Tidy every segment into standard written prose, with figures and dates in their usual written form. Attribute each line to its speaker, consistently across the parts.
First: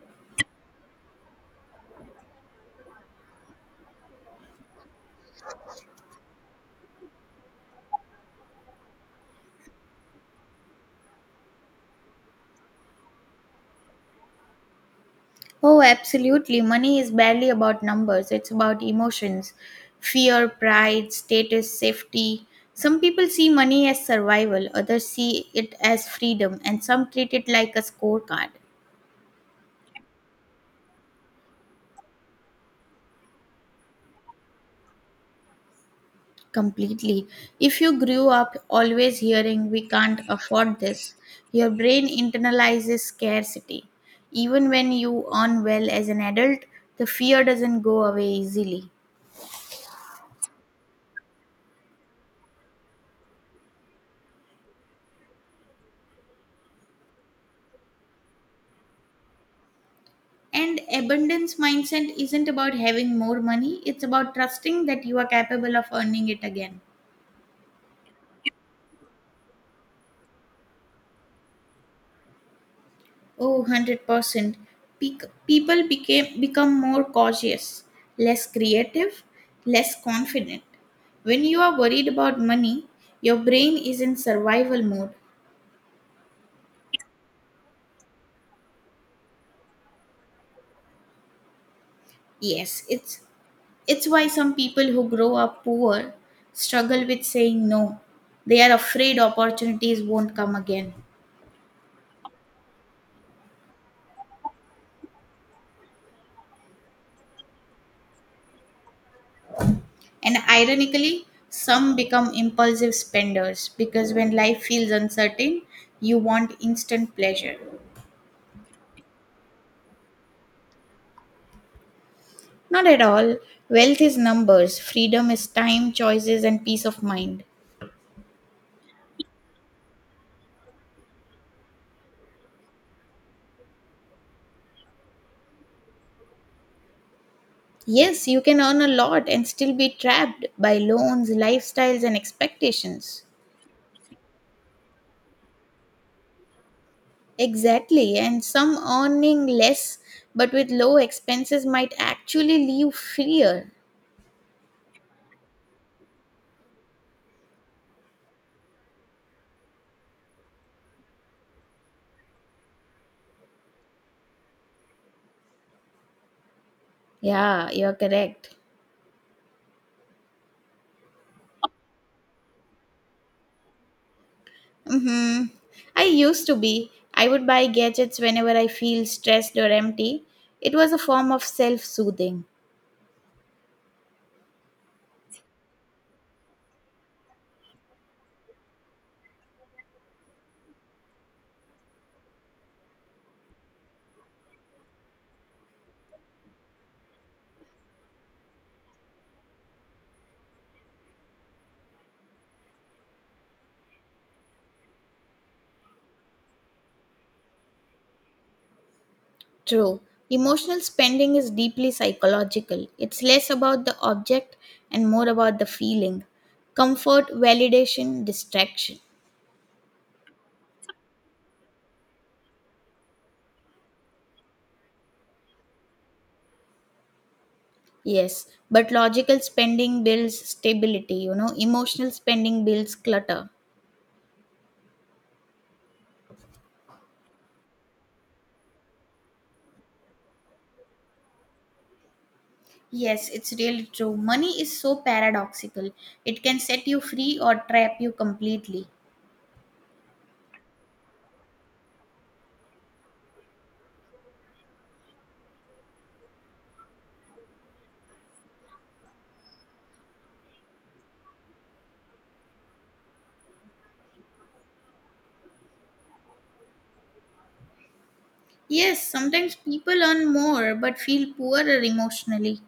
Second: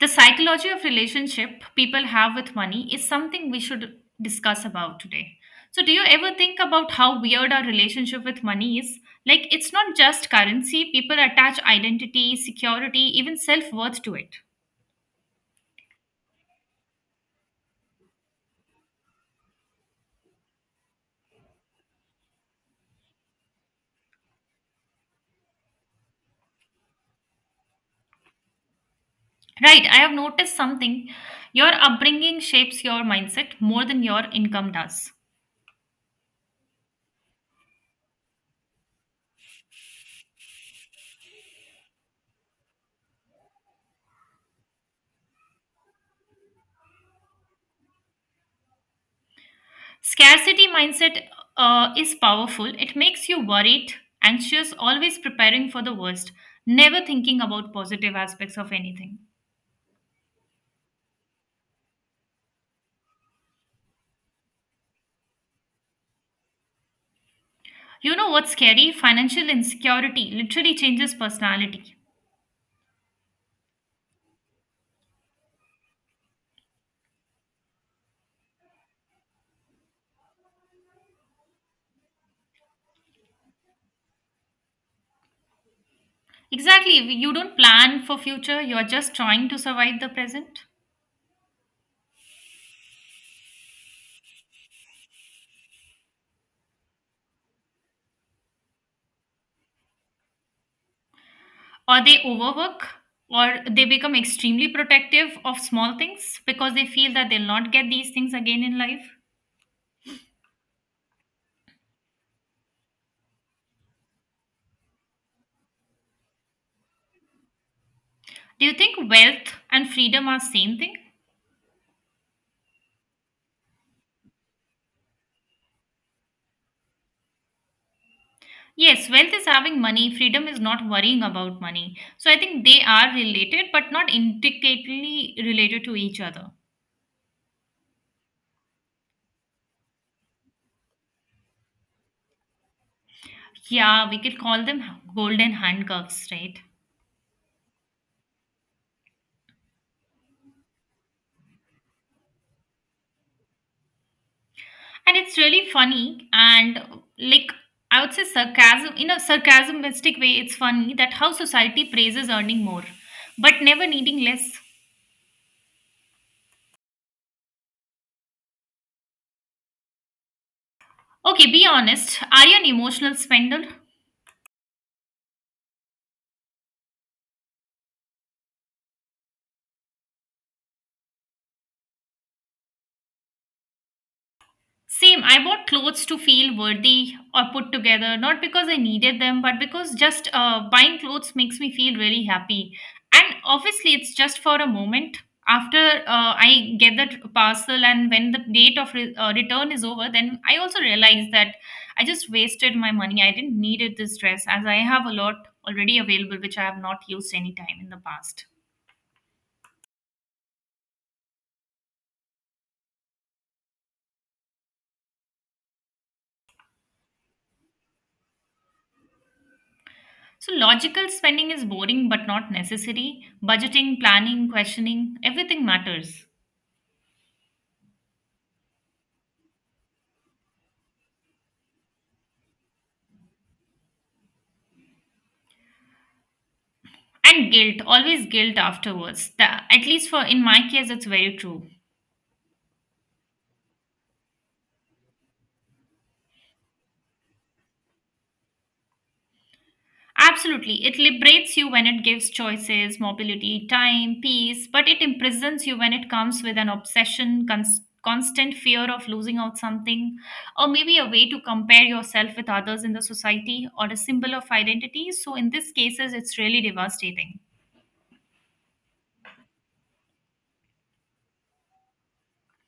Speaker 1: The psychology of relationship people have with money is something we should discuss about today. So, do you ever think about how weird our relationship with money is? Like, it's not just currency, people attach identity, security, even self worth to it.
Speaker 2: Oh, absolutely. Money is barely about numbers, it's about emotions fear, pride, status, safety. Some people see money as survival, others see it as freedom, and some treat it like a scorecard
Speaker 1: Right, I have noticed something. Your upbringing shapes your mindset more than your income does.
Speaker 2: completely. If you grew up always hearing, we can't afford this, your brain internalizes scarcity. Even when you earn well as an adult, the fear doesn't go away easily.
Speaker 1: Scarcity mindset is powerful, it makes you worried, anxious, always preparing for the worst, never thinking about positive aspects of anything.
Speaker 2: And abundance mindset isn't about having more money, it's about trusting that you are capable of earning it again.
Speaker 1: You know what's scary? Financial insecurity literally changes personality.
Speaker 2: Oh, 100%. People become more cautious, less creative, less confident. When you are worried about money, your brain is in survival mode.
Speaker 1: Exactly. You don't plan for future, you're just trying to survive the present.
Speaker 2: Yes, it's why some people who grow up poor struggle with saying no. They are afraid opportunities won't come again.
Speaker 1: Or they overwork or they become extremely protective of small things because they feel that they'll not get these things again in life.
Speaker 2: And ironically, some become impulsive spenders because when life feels uncertain, you want instant pleasure.
Speaker 1: Do you think wealth and freedom are same thing?
Speaker 2: Not at all. Wealth is numbers, freedom is time, choices, and peace of mind.
Speaker 1: Yes, wealth is having money, freedom is not worrying about money. So I think they are related but not intricately related to each other.
Speaker 2: Yes, you can earn a lot and still be trapped by loans, lifestyles, and expectations.
Speaker 1: Yeah, we could call them golden handcuffs, right?
Speaker 2: Exactly, and some earning less but with low expenses might actually leave freer.
Speaker 1: And it's really funny and like I would say sarcasm in a sarcasmistic way, it's funny that how society praises earning more but never needing less.
Speaker 2: Yeah, you're correct.
Speaker 1: Okay, be honest. Are you an emotional spender?
Speaker 2: Mm-hmm. I used to be. I would buy gadgets whenever I feel stressed or empty. It was a form of self soothing.
Speaker 1: Same, I bought clothes to feel worthy or put together, not because I needed them, but because just buying clothes makes me feel really happy. And obviously, it's just for a moment. After I get that parcel, and when the date of return is over, then I also realize that I just wasted my money. I didn't needed this dress as I have a lot already available, which I have not used any time in the past.
Speaker 2: True. Emotional spending is deeply psychological. It's less about the object and more about the feeling. Comfort, validation, distraction.
Speaker 1: So, logical spending is boring but not necessary. Budgeting, planning, questioning, everything matters.
Speaker 2: Yes, but logical spending builds stability, you know, emotional spending builds clutter.
Speaker 1: And guilt, always guilt afterwards, the, at least for in my case it's very true.
Speaker 2: Yes, it's really true. Money is so paradoxical. It can set you free or trap you completely.
Speaker 1: Absolutely, it liberates you when it gives choices, mobility, time, peace, but it imprisons you when it comes with an obsession, constant fear of losing out something or maybe a way to compare yourself with others in the society or a symbol of identity, so in these cases it's really devastating.
Speaker 2: Yes, sometimes people earn more but feel poorer emotionally.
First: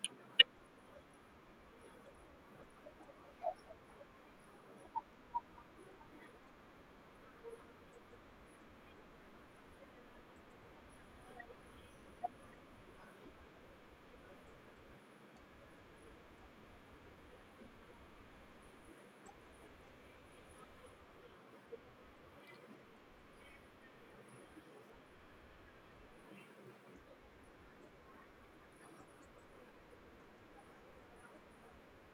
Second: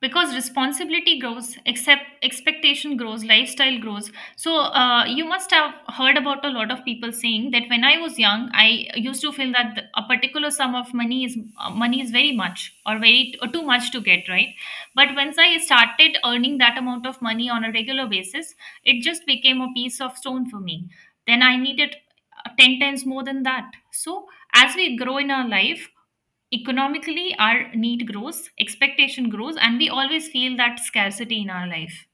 Speaker 1: Because responsibility grows, except expectation grows, lifestyle grows, so you must have heard about a lot of people saying that when I was young, I used to feel that a particular sum of money is, money is very much or very or too much to get right, but once I started earning that amount of money on a regular basis, it just became a piece of stone for me. Then I needed 10 times more than that. So, as we grow in our life, economically, our need grows, expectation grows, and we always feel that scarcity in our life.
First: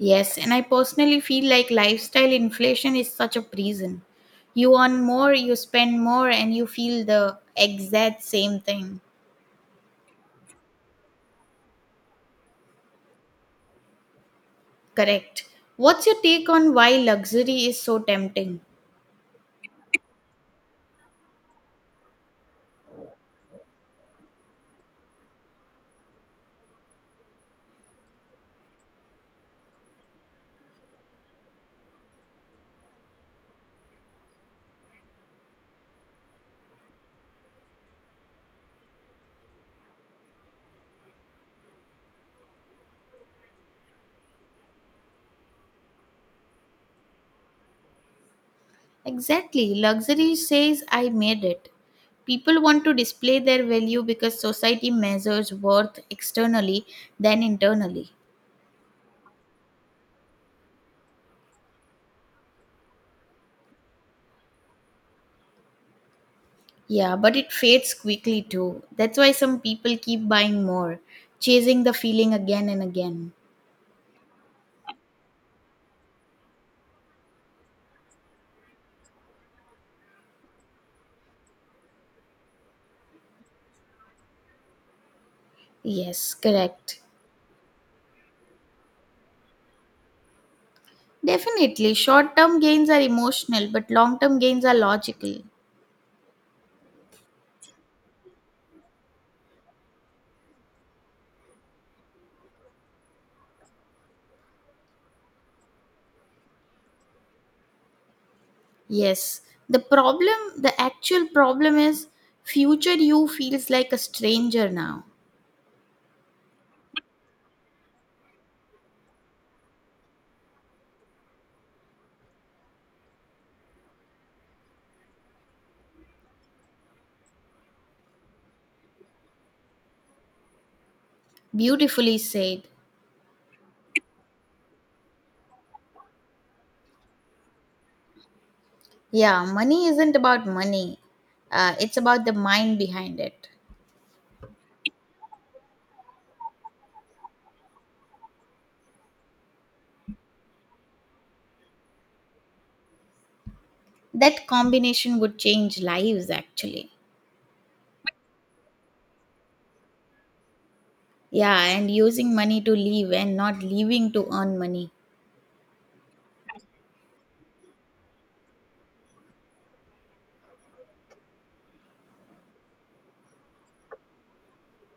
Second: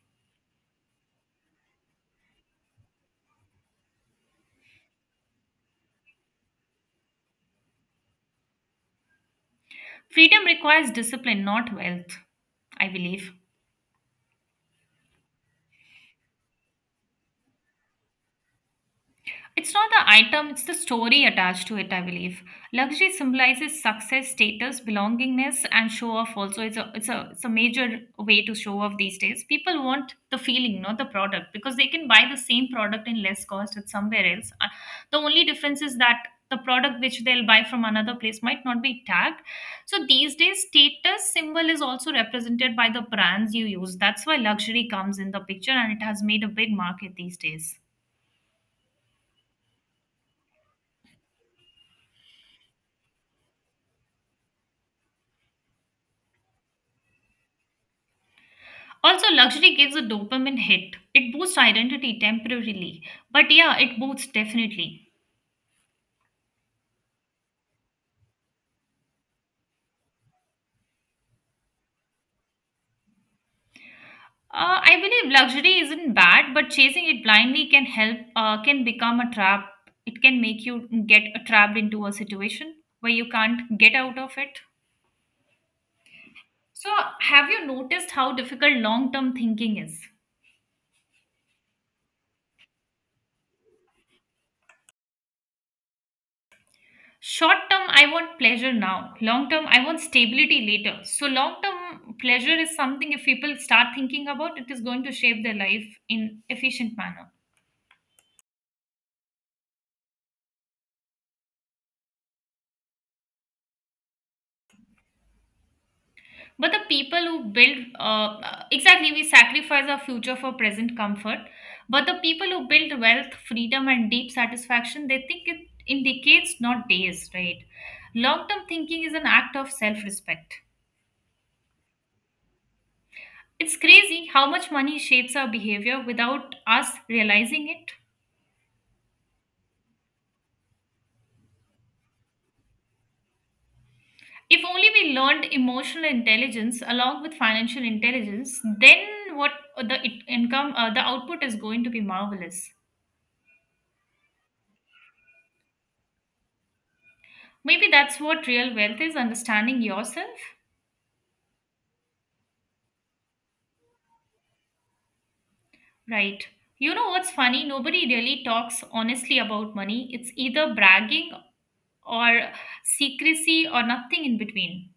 Speaker 2: Yes, and I personally feel like lifestyle inflation is such a prison. You earn more, you spend more, and you feel the exact same thing.
Speaker 1: Freedom requires discipline, not wealth, I believe.
Speaker 2: Correct. What's your take on why luxury is so tempting?
Speaker 1: It's not the item, it's the story attached to it, I believe. Luxury symbolizes success, status, belongingness, and show off also. It's a major way to show off these days. People want the feeling, not the product, because they can buy the same product in less cost at somewhere else. The only difference is that the product which they'll buy from another place might not be tagged. So these days, status symbol is also represented by the brands you use. That's why luxury comes in the picture and it has made a big market these days.
Speaker 2: Exactly. Luxury says, I made it. People want to display their value because society measures worth externally than internally.
Speaker 1: Also, luxury gives a dopamine hit. It boosts identity temporarily, but yeah, it boosts definitely.
Speaker 2: Yeah, but it fades quickly too. That's why some people keep buying more, chasing the feeling again and again.
Speaker 1: I believe luxury isn't bad, but chasing it blindly can help, can become a trap. It can make you get trapped into a situation where you can't get out of it.
Speaker 2: Yes,
Speaker 1: So,
Speaker 2: correct.
Speaker 1: have you noticed how difficult long term thinking is?
Speaker 2: Definitely, short term gains are emotional, but long term gains are logical.
Speaker 1: Short term, I want pleasure now. Long term, I want stability later. So, long term pleasure is something if people start thinking about, it is going to shape their life in efficient manner.
Speaker 2: Yes, the problem, the actual problem is future you feels like a stranger now.
Speaker 1: But the people who build, Exactly, we sacrifice our future for present comfort. But the people who build wealth, freedom, and deep satisfaction, they think it in decades, not days, right? Long term thinking is an act of self respect.
Speaker 2: Beautifully said.
Speaker 1: It's crazy how much money shapes our behavior without us realizing it.
Speaker 2: Yeah, money isn't about money, it's about the mind behind it.
Speaker 1: If only we learned emotional intelligence along with financial intelligence, then what the it- income, the output is going to be marvelous.
Speaker 2: That combination would change lives actually.
Speaker 1: Maybe that's what real wealth is, understanding yourself,
Speaker 2: Yeah, and using money to leave and not leaving to earn money.
Speaker 1: right? You know what's funny? Nobody really talks honestly about money. It's either bragging or secrecy or nothing in between.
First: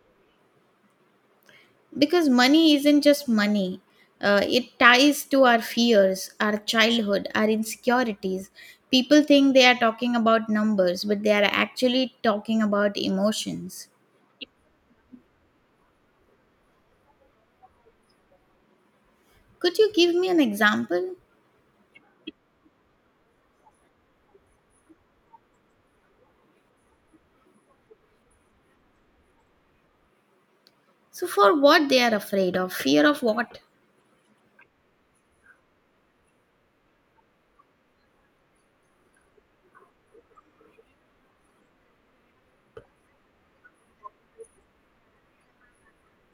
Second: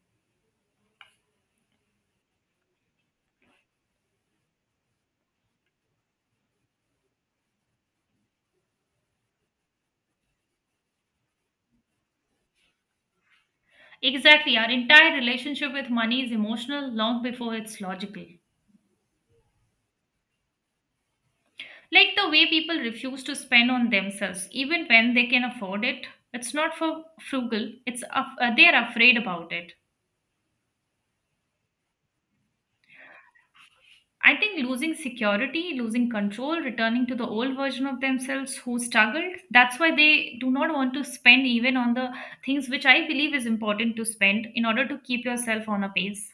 Speaker 2: Because money isn't just money, it ties to our fears, our childhood, our insecurities. People think they are talking about numbers, but they are actually talking about emotions.
Speaker 1: Exactly. Our entire relationship with money is emotional long before it's logical.
Speaker 2: Could you give me an example?
Speaker 1: Like the way people refuse to spend on themselves, even when they can afford it. It's not for frugal, they are afraid about it.
Speaker 2: So, for what they are afraid of? Fear of what?
Speaker 1: I think losing security, losing control, returning to the old version of themselves who struggled, that's why they do not want to spend even on the things which I believe is important to spend in order to keep yourself on a pace.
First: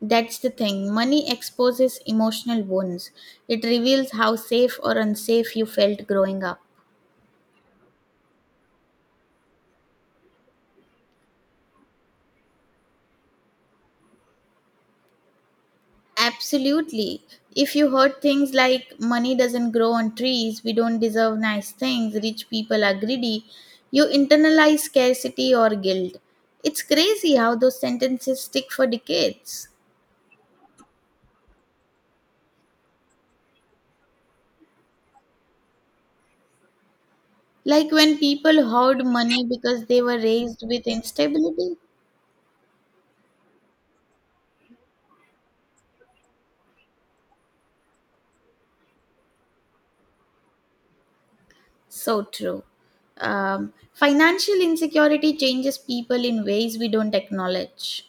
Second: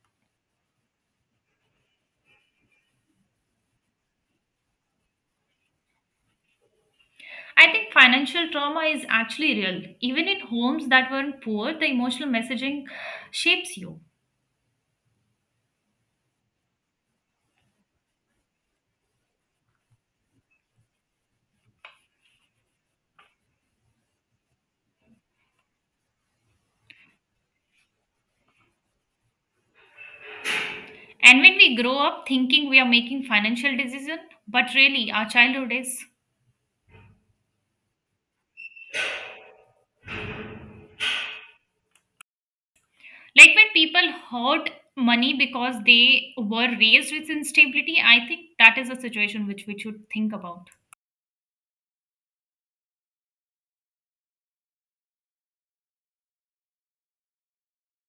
Speaker 2: That's the thing. Money exposes emotional wounds. It reveals how safe or unsafe you felt growing up.
Speaker 1: I think financial trauma is actually real. Even in homes that weren't poor, the emotional messaging shapes you.
Speaker 2: Absolutely. If you heard things like money doesn't grow on trees, we don't deserve nice things, rich people are greedy, you internalize scarcity or guilt. It's crazy how those sentences stick for decades.
Speaker 1: And when we grow up thinking we are making financial decision, but really our childhood is
Speaker 2: Like when people hoard money because they were raised with instability.
Speaker 1: like when people hoard money because they were raised with instability. I think that is a situation which we should think about.
Speaker 2: So true. Financial insecurity changes people in ways we don't acknowledge.